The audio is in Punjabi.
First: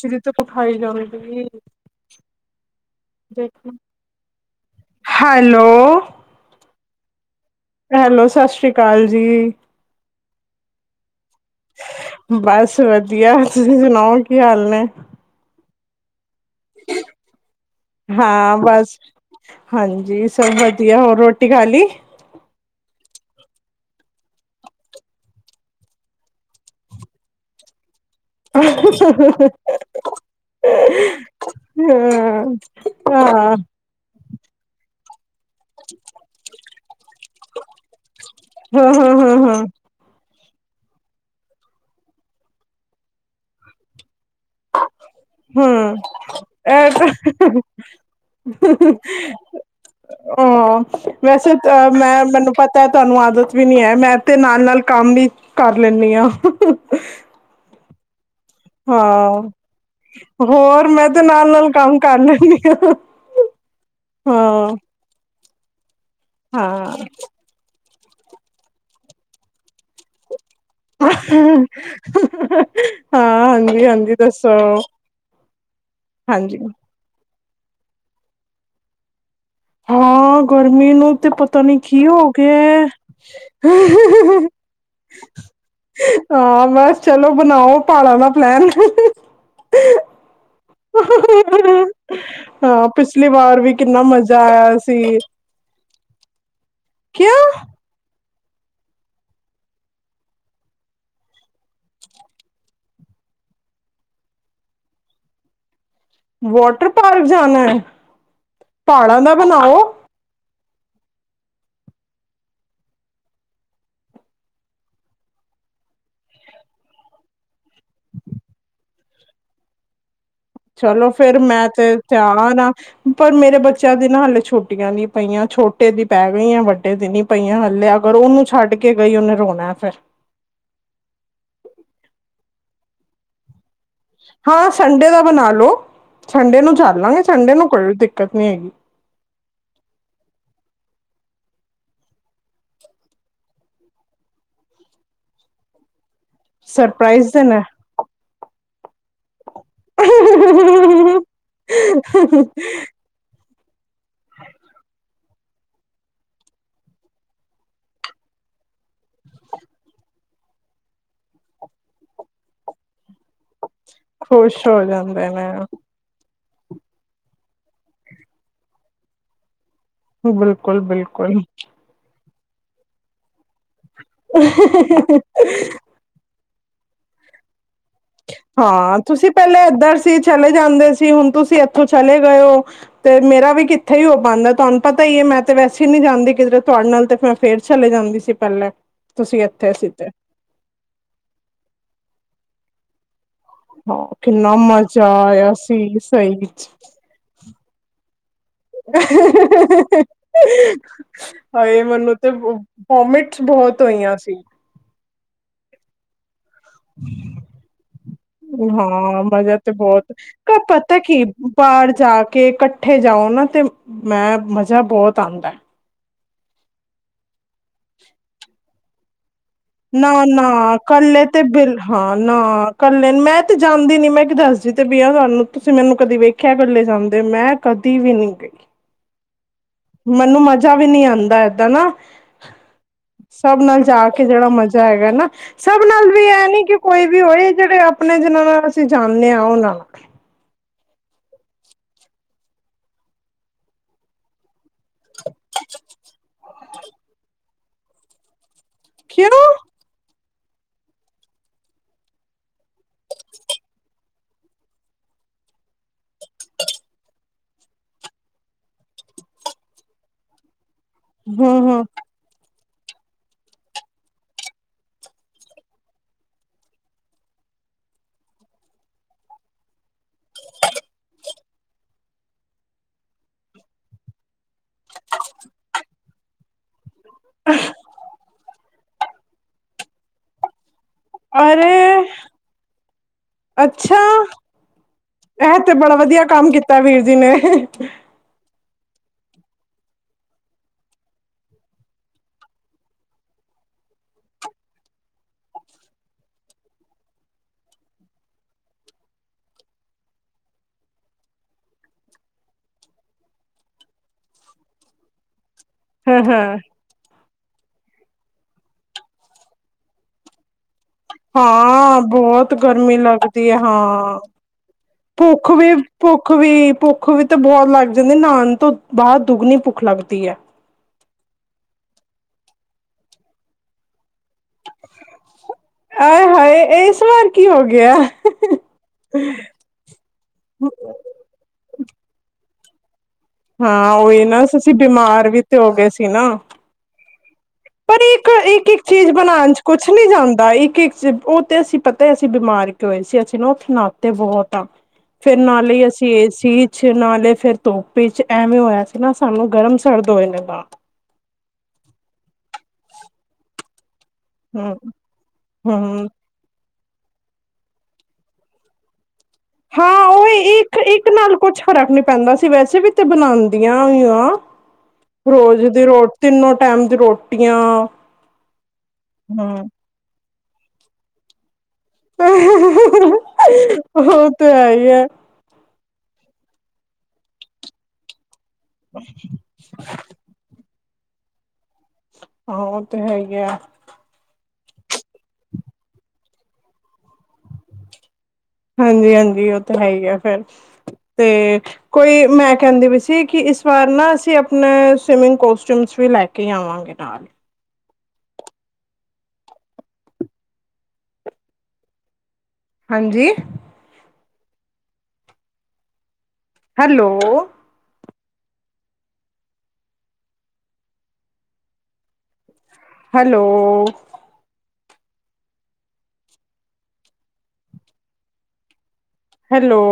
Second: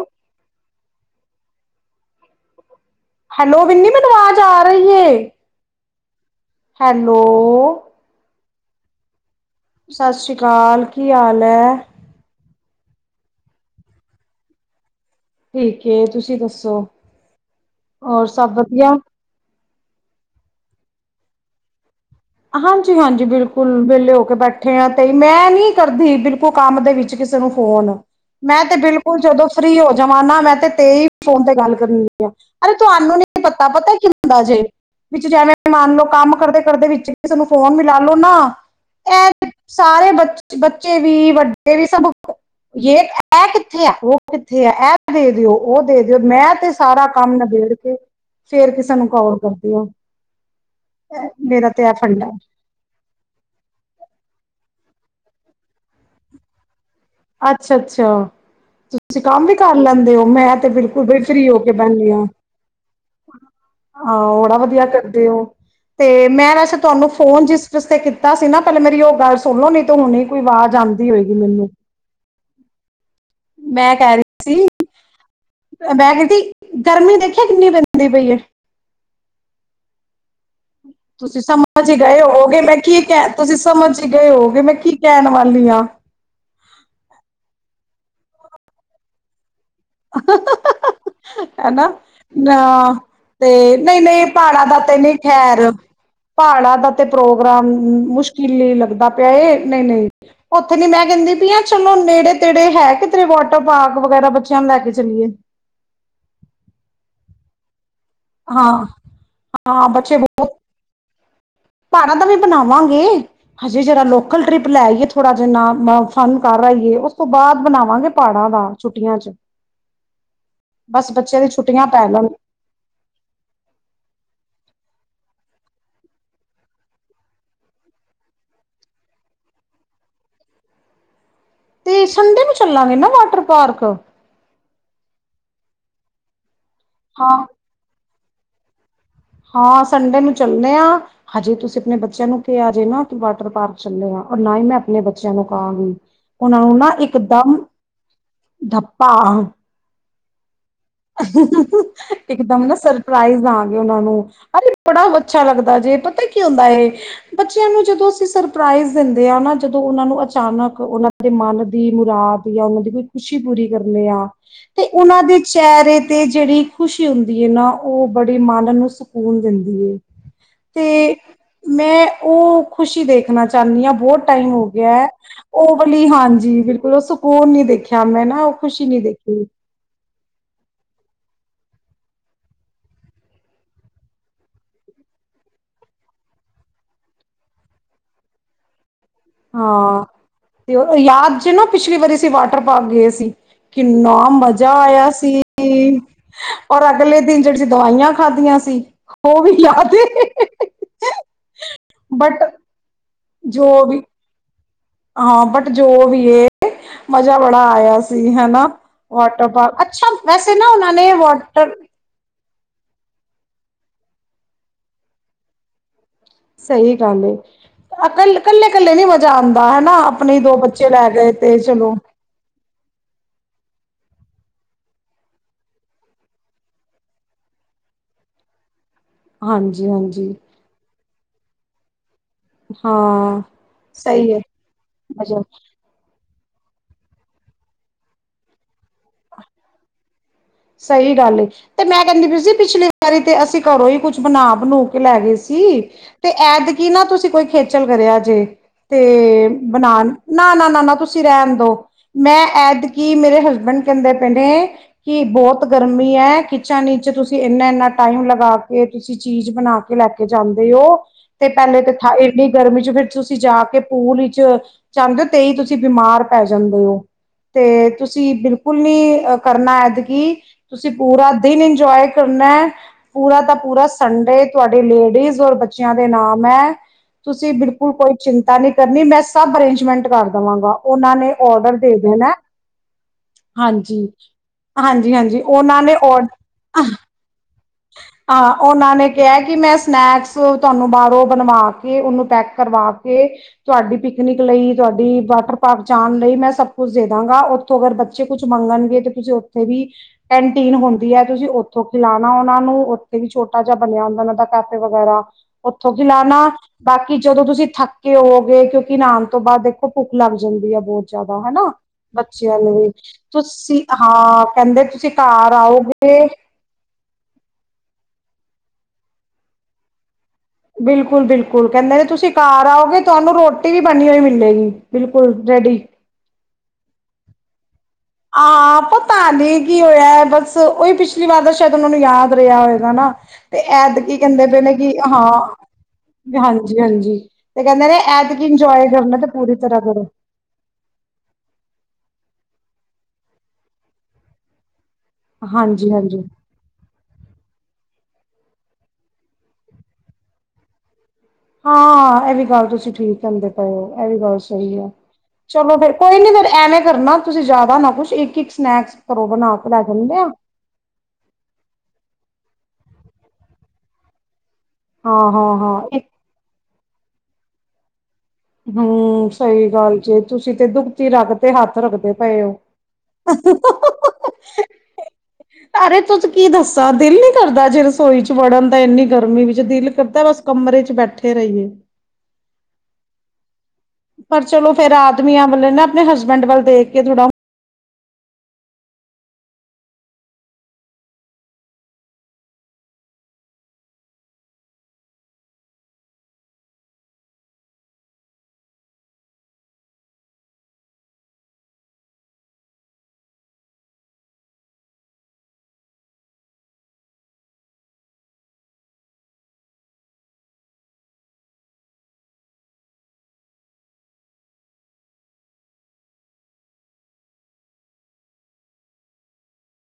ਸ੍ਰੀ ਤੋਂ ਪਖਾਈ ਜ਼ਿਆਦਾ ਮਹਿੰਗੀ ਆਈ। ਹੈਲੋ ਵਿੰਨੀ ਮੈਨੂੰ ਆਵਾਜ਼ ਆ ਰਹੀ ਹੈ। ਹੈਲੋ। ਹੈਲੋ। ਹੈਲੋ ਸਤਿ ਸ਼੍ਰੀ। ਸਤਿ ਸ਼੍ਰੀ ਅਕਾਲ ਜੀ। ਸਤਿ ਸ਼੍ਰੀ ਅਕਾਲ ਜੀ। ਕੀ ਹਾਲ ਹੈ। ਬਸ ਵਧੀਆ ਤੁਸੀਂ ਸੁਣਾਓ ਕੀ ਹਾਲ ਨੇ। ਠੀਕਏ ਤੁਸੀਂ ਦੱਸੋ। ਹੋਰ ਸਭ ਹਾਂ ਵਧੀਆ ਬਸ, ਹਾਂਜੀ ਸਭ ਵਧੀਆ। ਵਧੀਆ ਹੋਰ ਰੋਟੀ ਖਾ ਲਈ। ਹਾਂਜੀ -ਹਾਂਜੀ ਬਿਲਕੁਲ ਵਿਹਲੇ ਹੋ ਕੇ ਬੈਠੇ ਆ ਤੇ ਮੈਂ ਨੀ ਕਰਦੀ ਬਿਲਕੁਲ ਕੰਮ ਦੇ ਵਿੱਚ ਕਿਸੇ ਨੂੰ ਫੋਨ। ਮੈਂ ਤੇ ਬਿਲਕੁਲ ਜਦੋਂ ਹਾਂ ਫਰੀ ਹੋ ਜਾਵਾਂ ਨਾ ਮੈਂ ਤੇ ਤੇਰੀ ਫੋਨ ਤੇ ਗੱਲ ਕਰਨੀ ਹੁੰਦੀ ਆ ਅਰੇ ਹਾਂ ਤੁਹਾਨੂੰ ਹਾਂ ਨੀ ਪਤਾ ਪਤਾ ਕਿੰਨੀ। ਹੁੰਦਾ ਜੇ ਵਿੱਚ ਜੇ ਐਵੇਂ। ਤੇ ਮੰਨ ਲਓ ਕੰਮ ਕਰਦੇ- ਕਰਦੇ ਵਿੱਚ। ਕਿਸੇ ਨੂੰ ਫੋਨ ਮਿਲਾ ਲੋ ਨਾ ਹਾਂ ਐ ਤੇ ਹਾਂ ਸਾਰੇ। ਬੱਚੇ ਵੀ, ਵੱਡੇ ਵੀ ਸਭ ਜੇ ਐ ਕਿੱਥੇ ਆ ਉਹ। ਕਿੱਥੇ ਆ ਇਹ ਦੇ ਦਿਓ, ਉਹ ਹਮ ਦੇ ਦਿਓ, ਮੈਂ ਤੇ ਸਾਰਾ ਕੰਮ ਨਿਬੇੜ ਕੇ ਫੇਰ ਕਿਸੇ ਨੂੰ ਕੌਲ ਕਰਦੀ ਆ ਹਾਂ ਵੈਸੇ ਮੇਰਾ। ਇਹ ਮੈਂ ਫੰਡਾ ਮੈਨੂੰ ਪਤਾ ਤੁਹਾਨੂੰ ਆਦਤ ਵੀ ਨੀ ਹੈ ਮੈਂ ਤੇ ਨਾਨਕੇ। ਨਾਲ ਕੰਮ ਵੀ ਕਰ ਲੈਂਣੀ ਹਾਂ। ਅੱਛਾ ਅੱਛਾ ਤੁਸੀਂ ਹਾਂ ਕੰਮ ਵੀ ਕਰ ਲੈਂਦੇ ਹੋ ਮੈਂ ਤੇ ਹੋਰ ਬਿਲਕੁਲ ਮੈਂ ਤੇ ਵੀ ਫਰੀ ਨਾਲ ਹੋ ਨਾਲ ਕੇ ਕੰਮ ਬਹਿੰਦੀ ਕਰ ਹਾ ਲੈਂਦੀ ਹਾਂ। ਬੜਾ ਹਾਂ ਵਧੀਆ ਕਰਦੇ ਹੋ। ਤੇ ਮੈਂ ਵੈਸੇ ਹਾਂ ਤੁਹਾਨੂੰ ਫੋਨ ਜਿਸ ਜਿਸ ਤੇ ਕੀਤਾ ਸੀ ਨਾ ਪਹਿਲੇ ਮੇਰੀ ਉਹ ਗੱਲ ਸੁਣ ਲੋ ਨੀ ਹਾਂ ਹਾਂਜੀ ਮੈਂ ਹਾਂਜੀ ਕਹਿ ਰਹੀ ਦੱਸੋ ਸੀ ਮੈਂ ਕਹ ਹਾਂਜੀ ਗਰਮੀ ਦੇ ਦੇਖਿਆ ਕਿੰਨੀ ਪੈਂਦੀ ਪਈ ਹੈ। ਹਾਂ ਗਰਮੀ ਨੂੰ ਤੇ ਤੁਸੀਂ ਪਤਾ ਨੀ ਸਮਝ ਕੀ ਗਏ ਹੋ ਹੋਗੇ ਮੈਂ ਗਿਆ ਕੀ ਕਹਿਣ ਤੁਸੀਂ ਸਮਝ ਗਏ ਹੋਗੇ ਮੈਂ ਕੀ ਕਹਿਣ ਵਾਲੀ ਹਾਂ। ਹਾਂ ਬਸ ਚਲੋ ਬਣਾਓ ਪਾੜਾ ਦਾ ਪਲੈਨ [unintelligible] ਹਨਾ ਨਾ ਹਾਂ ਪਿਛਲੀ ਵਾਰ ਵੀ ਤੇ ਨਹੀਂ ਕਿੰਨਾ ਨਹੀਂ ਮਜ਼ਾ ਪਹਾੜਾਂ ਆਇਆ ਦਾ ਤੇ ਨਹੀਂ ਸੀ ਖੈਰ ਪਹਾੜਾਂ ਦਾ ਤੇ ਕਿਆ ਪ੍ਰੋਗਰਾਮ ਮੁਸ਼ਕਿਲ ਲਈ ਲੱਗਦਾ ਪਿਆ ਨਹੀਂ ਨਹੀਂ ਉੱਥੇ ਨੀ ਮੈਂ ਕਹਿੰਦੀ ਪਈ ਹ ਚਲੋ ਨੇੜੇ ਤੇੜੇ ਹੈ ਕਿਤੇਰੇ ਵਾਟਰ ਪਾਰਕ ਵਗੈਰਾ ਬੱਚੇ। ਨੂੰ ਲੈ ਕੇ ਚਲੀਏ। ਵਾਟਰ ਪਾਰਕ ਜਾਣਾ ਹੈ। ਹਾਂ ਪਹਾੜਾਂ ਦਾ ਹਾਂ ਬਣਾਓ ਬੱਚੇ [inaudible] ਪਹਾੜਾਂ ਦਾ ਵੀ ਬਣਾਵਾਂਗੇ ਹਜੇ ਜਿਹੜਾ ਲੋਕਲ ਟ੍ਰਿਪ ਲੈਈਏ ਥੋੜ੍ਹਾ ਜਿਨਾ ਮ ਫਨ ਕਰ ਆ ਹੀਏ ਉਸ ਤੋਂ ਬਾਅਦ ਬਣਾਵਾਂਗੇ ਪਹਾੜਾਂ ਦਾ ਛੁੱਟੀਆਂ ਚ। ਚਲੋ ਬਸ ਫੇਰ ਬੱਚਿਆਂ ਦੀ ਮੈਂ ਤੇ ਛੁੱਟੀਆਂ ਪੈ ਲੈਣ ਤਿਆਰ ਨਾ ਪਰ ਮੇਰੇ ਬੱਚਿਆਂ ਦੀ ਨਾ ਹਲੇ ਛੁੱਟੀ ਛੋਟੀਆਂ ਦੀ ਪਈਆਂ ਛੋਟੇ ਦੀ ਪੈ ਗਈਆਂ ਵੱਡੇ ਦੀ ਨੀ ਪਈਆਂ ਹਲੇੇ ਅਗਰ ਉਹਨੂੰ ਛੱਡ ਕੇ ਗਈ ਉਹਨੇ ਰੋਣਾ ਫਿਰ। ਤੇ ਸੰਡੇ ਨੂੰ ਚੱਲਾਂਗੇ ਨਾ ਵਾਟਰ ਪਾਰਕ ਹਾਂ ਸੰਡੇ ਦਾ ਬਣਾ ਲੈ ਨੂੰ ਸੰਡੇ ਚੱਲਾਂਗੇ ਹਾਂ ਸੰਡੇ ਨੂੰ ਕੋਈ ਦਿੱਕਤ ਦਿੱਕਤ ਨੀ ਜੀ। ਹਾਂ ਸੰਡੇ ਨੂੰ ਚੱਲੇ ਹਾਂ ਹਜੇ ਤੁਸੀਂ ਆਪਣੇ ਬੱਚਿਆਂ ਨੂੰ ਕਿਹਾ ਆ ਜੇ ਨਾ ਵਾਟਰ ਪਾਰਕ ਚੱਲੇ ਆ ਔਰ ਨਾ ਹੀ ਮੈਂ ਆਪਣੇ ਬੱਚਿਆਂ ਨੂੰ ਕਹਾਂਗੀ। ਉਹਨਾਂ ਨੂੰ ਨਾ ਸਰਪ੍ਰਾਈਜ਼ ਦੇਣਾ ਇਕਦਮ ਡੱਪਾ। [unintelligible] ਇੱਕਦਮ ਨਾ ਸਰਪ੍ਰਾਈਜ਼ ਆ। ਉਹ ਨੂੰ ਅ ਬੜਾ ਵਧੀਆ ਅੱਛਾ ਲੱਗਦਾ ਜੇ ਪਤਾ ਕੀ ਹੁੰਦਾ ਹੈ ਬੱਚਿਆਂ ਨੂੰ ਜਦੋਂ ਅਸੀਂ ਸਰਪ੍ਰਜ਼ ਦਿੰਦੇ ਆ ਨਾ ਜਦੋਂ ਉਹਨਾਂ ਨੂੰ ਅਚਾਨਕ ਉਹਨਾਂ ਦੇ ਮਨ ਦੀ ਮੁਰਾਦ ਜਾਂ ਉਹਨਾਂ ਦੀ ਕੋਈ ਖੁਸ਼ੀ ਪੂਰੀ ਕਰਨੇ ਆ ਖੁਸ਼ ਹੋ ਤੇ ਉਹਨਾਂ ਜਾਂਦੇ ਦੇ ਨੇ ਸ਼ਹਿਰੇ ਤੇ ਜਿਹੜੀ ਖੁਸ਼ੀ ਹੁੰਦੀ ਹੈ ਨਾ ਉਹ ਬੜੇ ਮਨ ਨੂੰ ਸਕੂਨ ਦਿੰਦੀ ਬਿਲਕੁਲ ਤੇ ਬਿਲਕੁਲ ਮੈਂ ਉਹ ਖੁਸ਼ੀ ਦੇਖਣਾ ਚਾਹੁੰਦੀ ਹਾਂ ਬਹੁਤ ਟਾਈਮ ਹੋ ਗਿਆ ਹੈ ਉਹ ਵਾਲੀ ਹਾਂਜੀ ਬਿਲਕੁਲ ਉਹ ਸਕੂਨ ਨਹੀਂੀ ਦੇਖਿਆ ਮੈਂ ਨਾ ਉਹ ਖੁਸ਼ੀ ਹਾਂ ਨੀ ਤੁਸੀਂ ਦੇਖੀ ਪਹਿਲੇਾਂ ਇਏਧਰ ਸੀ ਚਲੇ ਜਾਂਦੇ ਸੀ ਹੁਣ ਤੁਸੀਂ ਇੱਥੋਂ ਚਲੇ ਗਏ ਹੋ ਤੇ ਮੇਰਾ ਵੀ ਕਿੱਥੇ ਹੀ ਹੋ ਪਾਣਦਾ ਤੁਹਾਨੂੰ ਪਤਾ ਹੀ ਹੈ ਮੈਂ ਤੇ ਵੈਸੇ ਨੀ ਜਾਂਦੀ ਕਿਧਰੇ ਤੁਹਾਡੇ ਨਾਲ ਤੇ ਮੈਂ ਫੇਰ ਚਲੇ ਜਾਂਦੀ ਸੀ ਪਹਿਲੇ ਤੁਸੀਂ ਇੱਥੇ ਸੀ ਹਾਂ ਤੇ ਤੇ ਯਾਦ ਜੇ ਨਾ ਪਿਛਲੀ ਵਾਰੀ ਅ ਵ ਪੱ ਪਾ ਗਏ ਸੀ ਹਾਂ ਕਿੰਨਾ ਮਜ਼ਾ ਆਇਆ ਸੀ ਸੀ ਸਹੀ ਚ। ਔਰ ਅਗਲੇ ਦਿਨ ਜਿਹੜੀ ਸੀ ਦਵਾਈਆਂ ਖਾਧੀਆਂ ਸੀ ਉਹ ਵੀ ਲਾ ਦੇ ਹਾਏ ਮੈਨੂੰ ਤੇ ਬਟ ਵੋਮਿਟਸ ਜੋ ਬਹੁਤ ਵੀ ਹੋਈਆਂ ਸੀ ਬਟ ਜੋ ਵੀ ਇਹ ਮਜ਼ਾ ਬੜਾ ਆਇਆ ਸੀ ਹਨਾ ਹਾਂ ਮਜ਼ਾ ਤੇ ਵਾਟਰਫਾਲ ਬਹੁਤ ਅੱਛਾ ਵੈਸੇ ਕ ਨਾ ਉਹਨਾਂ ਪਤਾ ਨੇ ਕੀ ਵਾਟਰ ਬਾਹਰ ਜਾ ਕੇ ਇਕੱਠੇ ਜਾਓ ਨਾ ਤੇ ਮੈਂ ਮਜ਼ਾ ਬਹੁਤ ਆਉਂਦਾ ਸਹੀ ਗੱਲ ਏ ਕ ਕੱਲੇ ਕੱਲੇ ਨੀ ਮਜ਼ਾ ਆਂਦਾ ਹਨਾ ਨਾ ਆਪਣੇ ਦੋ ਨਾ ਬੱਚੇ ਲੈ ਇਕੱਲੇ ਗਏ ਤੇ ਬਿਲ ਚਲੋ ਹਾਂ ਨਾ ਇਕੱਲੇ ਮੈਂ ਤੇ ਜਾਂਦੀ ਨੀ ਮੈਂ ਇੱਕ ਦੱਸਦੀ ਤੇ ਬਆ ਤੁਹਾਨੂੰ ਤੁਸੀਂ ਮੈਨੂੰ ਕਦੀ ਵੇਖਿਆ ਕਰੱਲ ਜਾਂਦੇ ਮੈਂ ਕਦੀ ਵੀ ਨਹੀਂੀ ਗਈ ਹਾਂਜੀ-ਹਾਂਜੀ ਮੈਨੂੰ ਮਜਾ ਵੀ ਨਹੀਂ ਆਉਂਦਾ ਦ ਨਾ ਹਾਂ ਸਭ ਨਾਲ ਜਾ ਕੇ ਸਹੀ ਏ ਜਿਹੜਾ ਮਜ਼ਾ ਹੈਗਾ ਨਾ ਮਜ਼ਾ ਸਭ ਨਾਲ ਵੀ ਇਹ ਨੀ ਕਿ ਕੋਈ ਵੀ ਹੋਏ ਜਿਹੜੇ ਆਪਣੇ ਜਿਨਾਂ ਨਾਲ ਅਸੀਂ ਜਾਣਦੇ ਹਾਂ ਉਹਨਾਂ ਸਹੀ ਗੱਲ ਤੇ ਮੈਂ ਕਹਿੰਦੀ ਵੀ ਸੀ ਪਿਛਲੀ ਵਾਰੀ ਤੇ ਅਸੀਂ ਘਰੋਂ ਹੀ ਕੁਛ ਬਣਾ ਬਣਾ ਕੇ ਲੈ ਗਏ ਸੀ ਤੇ ਐਦ ਕੀ ਨਾ ਤੁਸੀਂ ਕੋਈ ਖੇਚਲ ਕਰਿਆਜੇ ਕਿਉਂ ਤੇ ਬਣਾਉਣ ਨਾ ਨਾ ਨਾ ਨਾ ਤੁਸੀਂ ਰਹਿਣ ਦੋ ਮੈਂ ਐਦਕੀ ਮੇਰੇ ਹਸਬੈਂਡ ਕਹਿੰਦੇ ਪੈਣੇ ਕਿ ਬਹੁਤ ਗਰਮੀ ਹੈ ਕਿਚਨ ਵਿੱਚ ਤੁਸੀਂ ਇੰਨਾ ਇੰਨਾ ਟਾਈਮ ਲਗਾ ਕੇ ਤੁਸੀਂ ਚੀਜ਼ ਬਣਾ ਕੇ ਲੈ ਕੇ ਜਾਂ ਉਹ ਤੇ ਪਹਿਲੇ ਹੂੰ-ਹੂੰ ਤੇ ਥ ਇੰਨੀ ਗਰਮੀ ਚ ਫਿਰ ਤੁਸੀਂ ਜਾ ਕੇ ਪੂਲ ਵਿੱਚ ਚਾਹਦੇ ਹੋ ਤੇ ਹੀ ਤੁਸੀਂ ਬਿਮਾਰ ਪੈ ਜਾਂਦੇ ਹੋ ਤੇ ਤੁਸੀਂ ਬਿਲਕੁਲ ਨੀ ਕਰਨਾ ਕੀ ਤੁਸੀਂ ਪੂਰਾ ਦਿਨ ਇੰਜੋਏ ਕਰਨਾ ਪੂਰਾ ਦਾ ਪੂਰਾ ਸੰਡੇ ਤੁਹਾਡੇ ਲੇਡੀਜ਼ ਔਰ ਬੱਚਿਆਂ ਦੇ ਨਾਮ ਹੈ ਤੁਸੀਂ ਬਿਲਕੁਲ ਕੋਈ ਚਿੰਤਾ ਇੱਦਾਂ ਨੀ ਕਰਨੀ ਮੈਂ ਸਭ ਅਰੇਂਜਮੈਂਟ ਕਰ ਦੇਵਾਂਗਾ ਉਹਨਾਂ ਨੇ ਔਡਰ ਦੇ ਅਰੇ ਦੇਣਾ ਅੱਛਾ ਹਾਂਜੀ [unintelligible] ਹਾਂਜੀ ਇਹ ਤੇ ਉਹਨਾਂ ਬੜਾ ਨੇ ਵਧੀਆ ਔਡ ਕੰਮ ਕੀਤਾ ਵੀਰ ਜੀ ਨੇ [inaudible] ਹਾਂ ਉਹਨਾਂ ਨੇ ਕਿਹਾ ਕਿ ਮੈਂ ਸਨੈਕਸ ਤੁਹਾਨੂੰ ਬਾਹਰੋਂ ਬਣਵਾ ਕੇ ਉਹਨੂੰ ਪੈਕ ਕਰਵਾ ਕੇ ਤੁਹਾਡੀ ਪਿਕਨਿਕ ਲਈ ਤੁਹਾਡੀ ਵਾਟਰ ਪਾਰਕ ਜਾਣ ਲਈ ਮੈਂ ਸਭ ਕੁਛ ਦੇ ਦਾਂਗਾ ਉੱਥੋਂ ਅਗਰ ਬੱਚੇ ਕੁਛ ਮੰਗਣਗੇ ਤੇ ਤੁਸੀਂ ਉੱਥੇ ਵੀ ਕੈਂਟੀਨ ਹੁੰਦੀ ਹੈ ਤੁਸੀਂ ਉੱਥੋਂ ਖਿਲਾ ਉਹਨਾਂ ਨੂੰ ਉੱਥੇ ਵੀ ਛੋਟਾ ਜਿਹਾ ਬਣਿਆ ਹੁੰਦਾ ਉਹਨਾਂ ਦਾ ਕੈਫੇ ਵਗੈਰਾ ਉੱਥੋਂ ਕੀ ਲਾਉਣਾ ਬਾਕੀ ਜਦੋਂ ਤੁਸੀਂ ਥੱਕੇ ਹੋਓਗੇ ਕਿਉਂਕਿ ਨਹਾਉਣ ਤੋਂ ਬਾਅਦ ਦੇਖੋ ਭੁੱਖ ਲੱਗ ਜਾਂਦੀ ਹੈ ਬਹੁਤ ਜ਼ਿਆਦਾ ਹਨਾ ਹਾਂ ਬਹੁਤ ਬੱਚਿਆਂ ਨੂੰ ਵੀ ਗਰਮੀ ਲੱਗਦੀ ਹੈ ਤੁਸੀਂ ਹਾਂ ਕਹਿੰਦੇ ਤੁਸੀਂ ਭੁੱਖ ਘਰ ਵੀ ਆਓਗੇ ਭੁੱਖ ਵੀ ਭੁੱਖ ਵੀ ਤੇ ਬਹੁਤ ਲੱਗ ਜਾਂਦੇ ਨਹਾਣ ਤੋਂ ਬਾਹਰ ਦੁੱਗਣੀ ਭੁੱਖ ਲੱਗਦੀ ਹੈ ਬਿਲਕੁਲ ਬਿਲਕੁਲ ਕਹਿੰਦੇ ਨੇ ਤੁਸੀਂ ਕਾਰ ਆਓਗੇ ਤੁਹਾਨੂੰ ਰੋਟੀ ਵੀ ਬਣੀ ਹੋਈ ਮਿਲੇਗੀ ਬਿਲਕੁਲ ਰੈਡੀ। ਅ ਹ ਇਹ ਸ ਕੀ ਹੋਰ ਹਾਂ ਪਤਾ ਨਹੀਂ ਕੀ ਹੋਇਆ ਬਸ ਉਹੀ ਪਿਛਲੀ ਵਾਰ ਤਾਂ ਸ਼ਾਇਦ ਉਹਨਾਂ ਨੂੰ ਯਾਦ ਰਿਹਾ ਹੋਇ ਹਨ ਨਾ ਤੇ ਹਾਂ ਐਦ ਕੀ ਉਹੀ ਨਾ ਕਹਿੰਦੇ ਪਏ ਨੇ ਅਸੀਂ ਕਿ ਬਿਮਾਰ ਹਾਂ ਵੀ ਤੇ ਹੋ ਗਏ ਸੀ ਨਾ ਹਾਂਜੀ ਹਾਂਜੀ ਪਰ ਇੱਕ ਇੱਕ ਇੱਕ ਚੀਜ਼ ਬਣਾਉਣ ਪੂਰੀ ਚ ਤਰ੍ਹਾਂ ਕੁਛ ਕਰੋ ਨੀ ਜਾਂਦਾ ਇੱਕ ਇੱਕ ਚੀ ਉਹ ਤੇ ਅਸੀਂ ਪਤਾ ਤੇ ਬਿਮਾਰ ਕੇ ਹੋਏ ਸੀ ਅਸੀਂ ਨਾ ਉਹਤੇ ਨਾਤੇ ਬਹੁਤ ਆਾਂ ਫੇਿਰ ਨਾਲੇ ਅਸੀਂ ਹਾਂਜੀ-ਹਾਂਜੀ। ਇਹਏ ਸੀ ਨਾਲੇ ਫਿਰ ਤੂੰਪ ਵਿੱਚ ਐਵੇਂ ਹੋਇਆ ਸੀ ਨਾ ਸਾਨੂੰ ਗਰਮ ਸਰਦ ਹੋਏ ਨੇ ਨਾਲ ਹਾਂ ਇਹ ਵੀ ਗੱਲ ਤੁਸੀਂ ਠੀਕ ਹਿੰਦੇ ਪਏ ਹੋ ਇਹ ਵੀ ਗੱਲ ਹੂੰ ਸਹੀ ਹੈ ਚਲੋ ਫੇਰ ਹੂੰ ਕੋਈ ਨੀ ਫੇਿਰ ਐਵੇਂ ਕਰਨਾ ਤੁਸੀਂ ਜਿਆਦਾ ਨਾ ਕੁੱਛ ਇੱਕ ਇੱਕ ਸਨੈਕ ਹਾਂ ਉਹ ਇੱਕ ਇੱਕ ਨਾਲ ਕੁਛ ਫਰਕ ਨੀ ਪੈਂਦਾ ਸੀ ਵੈਸੇ ਵੀ- ਤੇ ਬਣਾਉਂਦੀਆਂ ਵੀਈਆਂ ਰੋਜ਼ ਦੀ ਹਾਂ-ਹਾਂ-ਹਾਂ ਰੋ ਤਿੰਨ ਟਾਈਮ ਦੀ ਰੋਟੀਆਂ ਹਮ ਸਹੀ ਹੂੰ। ਗੱਲ ਜ ਤੁਸੀਂ ਤੇ ਦੁੱਖਤੀ ਰਖ ਤੇ ਹੱਥ ਰੱਖਦੇ ਪਏ ਹੋ। ਉਹ ਤੇ ਹੈ ਹੀ ਹੈ ਅਰੇ ਤੁਂ ਕੀ ਦੱਸਾਂ ਦਿਲ ਨੀ ਕਰਦਾ ਜੇ ਰਸੋਈ ਚ ਵੜਨ ਦਾ ਇੰਨੀ ਗਰਮੀ ਵਿੱਚ ਦਿਲ ਕਰਦਾ ਬਸ ਕਮਰੇ ਬੈਠੇ ਰਹੀਏ ਹਾਂ ਉਹ ਤੇ ਹੈਗੇ ਆ ਪਰ ਚਲੋ ਫੇਰ ਆਦਮੀਆਂ ਵੇ ਨਾ ਆਪਣੇ ਹਸਬੈਂਡ ਵੱਲ ਦੇਖ ਕੇ ਥੋੜ੍ਹਾ ਹਾਂਜੀ ਹਾਂਜੀ ਉਹ ਤਾਂ ਹੈ ਹੀ ਆ ਫਿਰ ਤੇ ਕੋਈ ਮੈਂ ਕਹਿੰਦੀ ਵੀ ਸੀ ਕਿ ਇਸ ਵਾਰ ਨਾ ਅਸੀਂ ਆਪਣੇ ਸਵੀਮਿੰਗ ਕੋਸਟਿਊਮਸ ਵੀ ਲੈ ਕੇ ਆਵਾਂਗੇ ਨਾਲ ਹਾਂਜੀ ਹੈਲੋ ਹੈਲੋ ਹੈਲੋ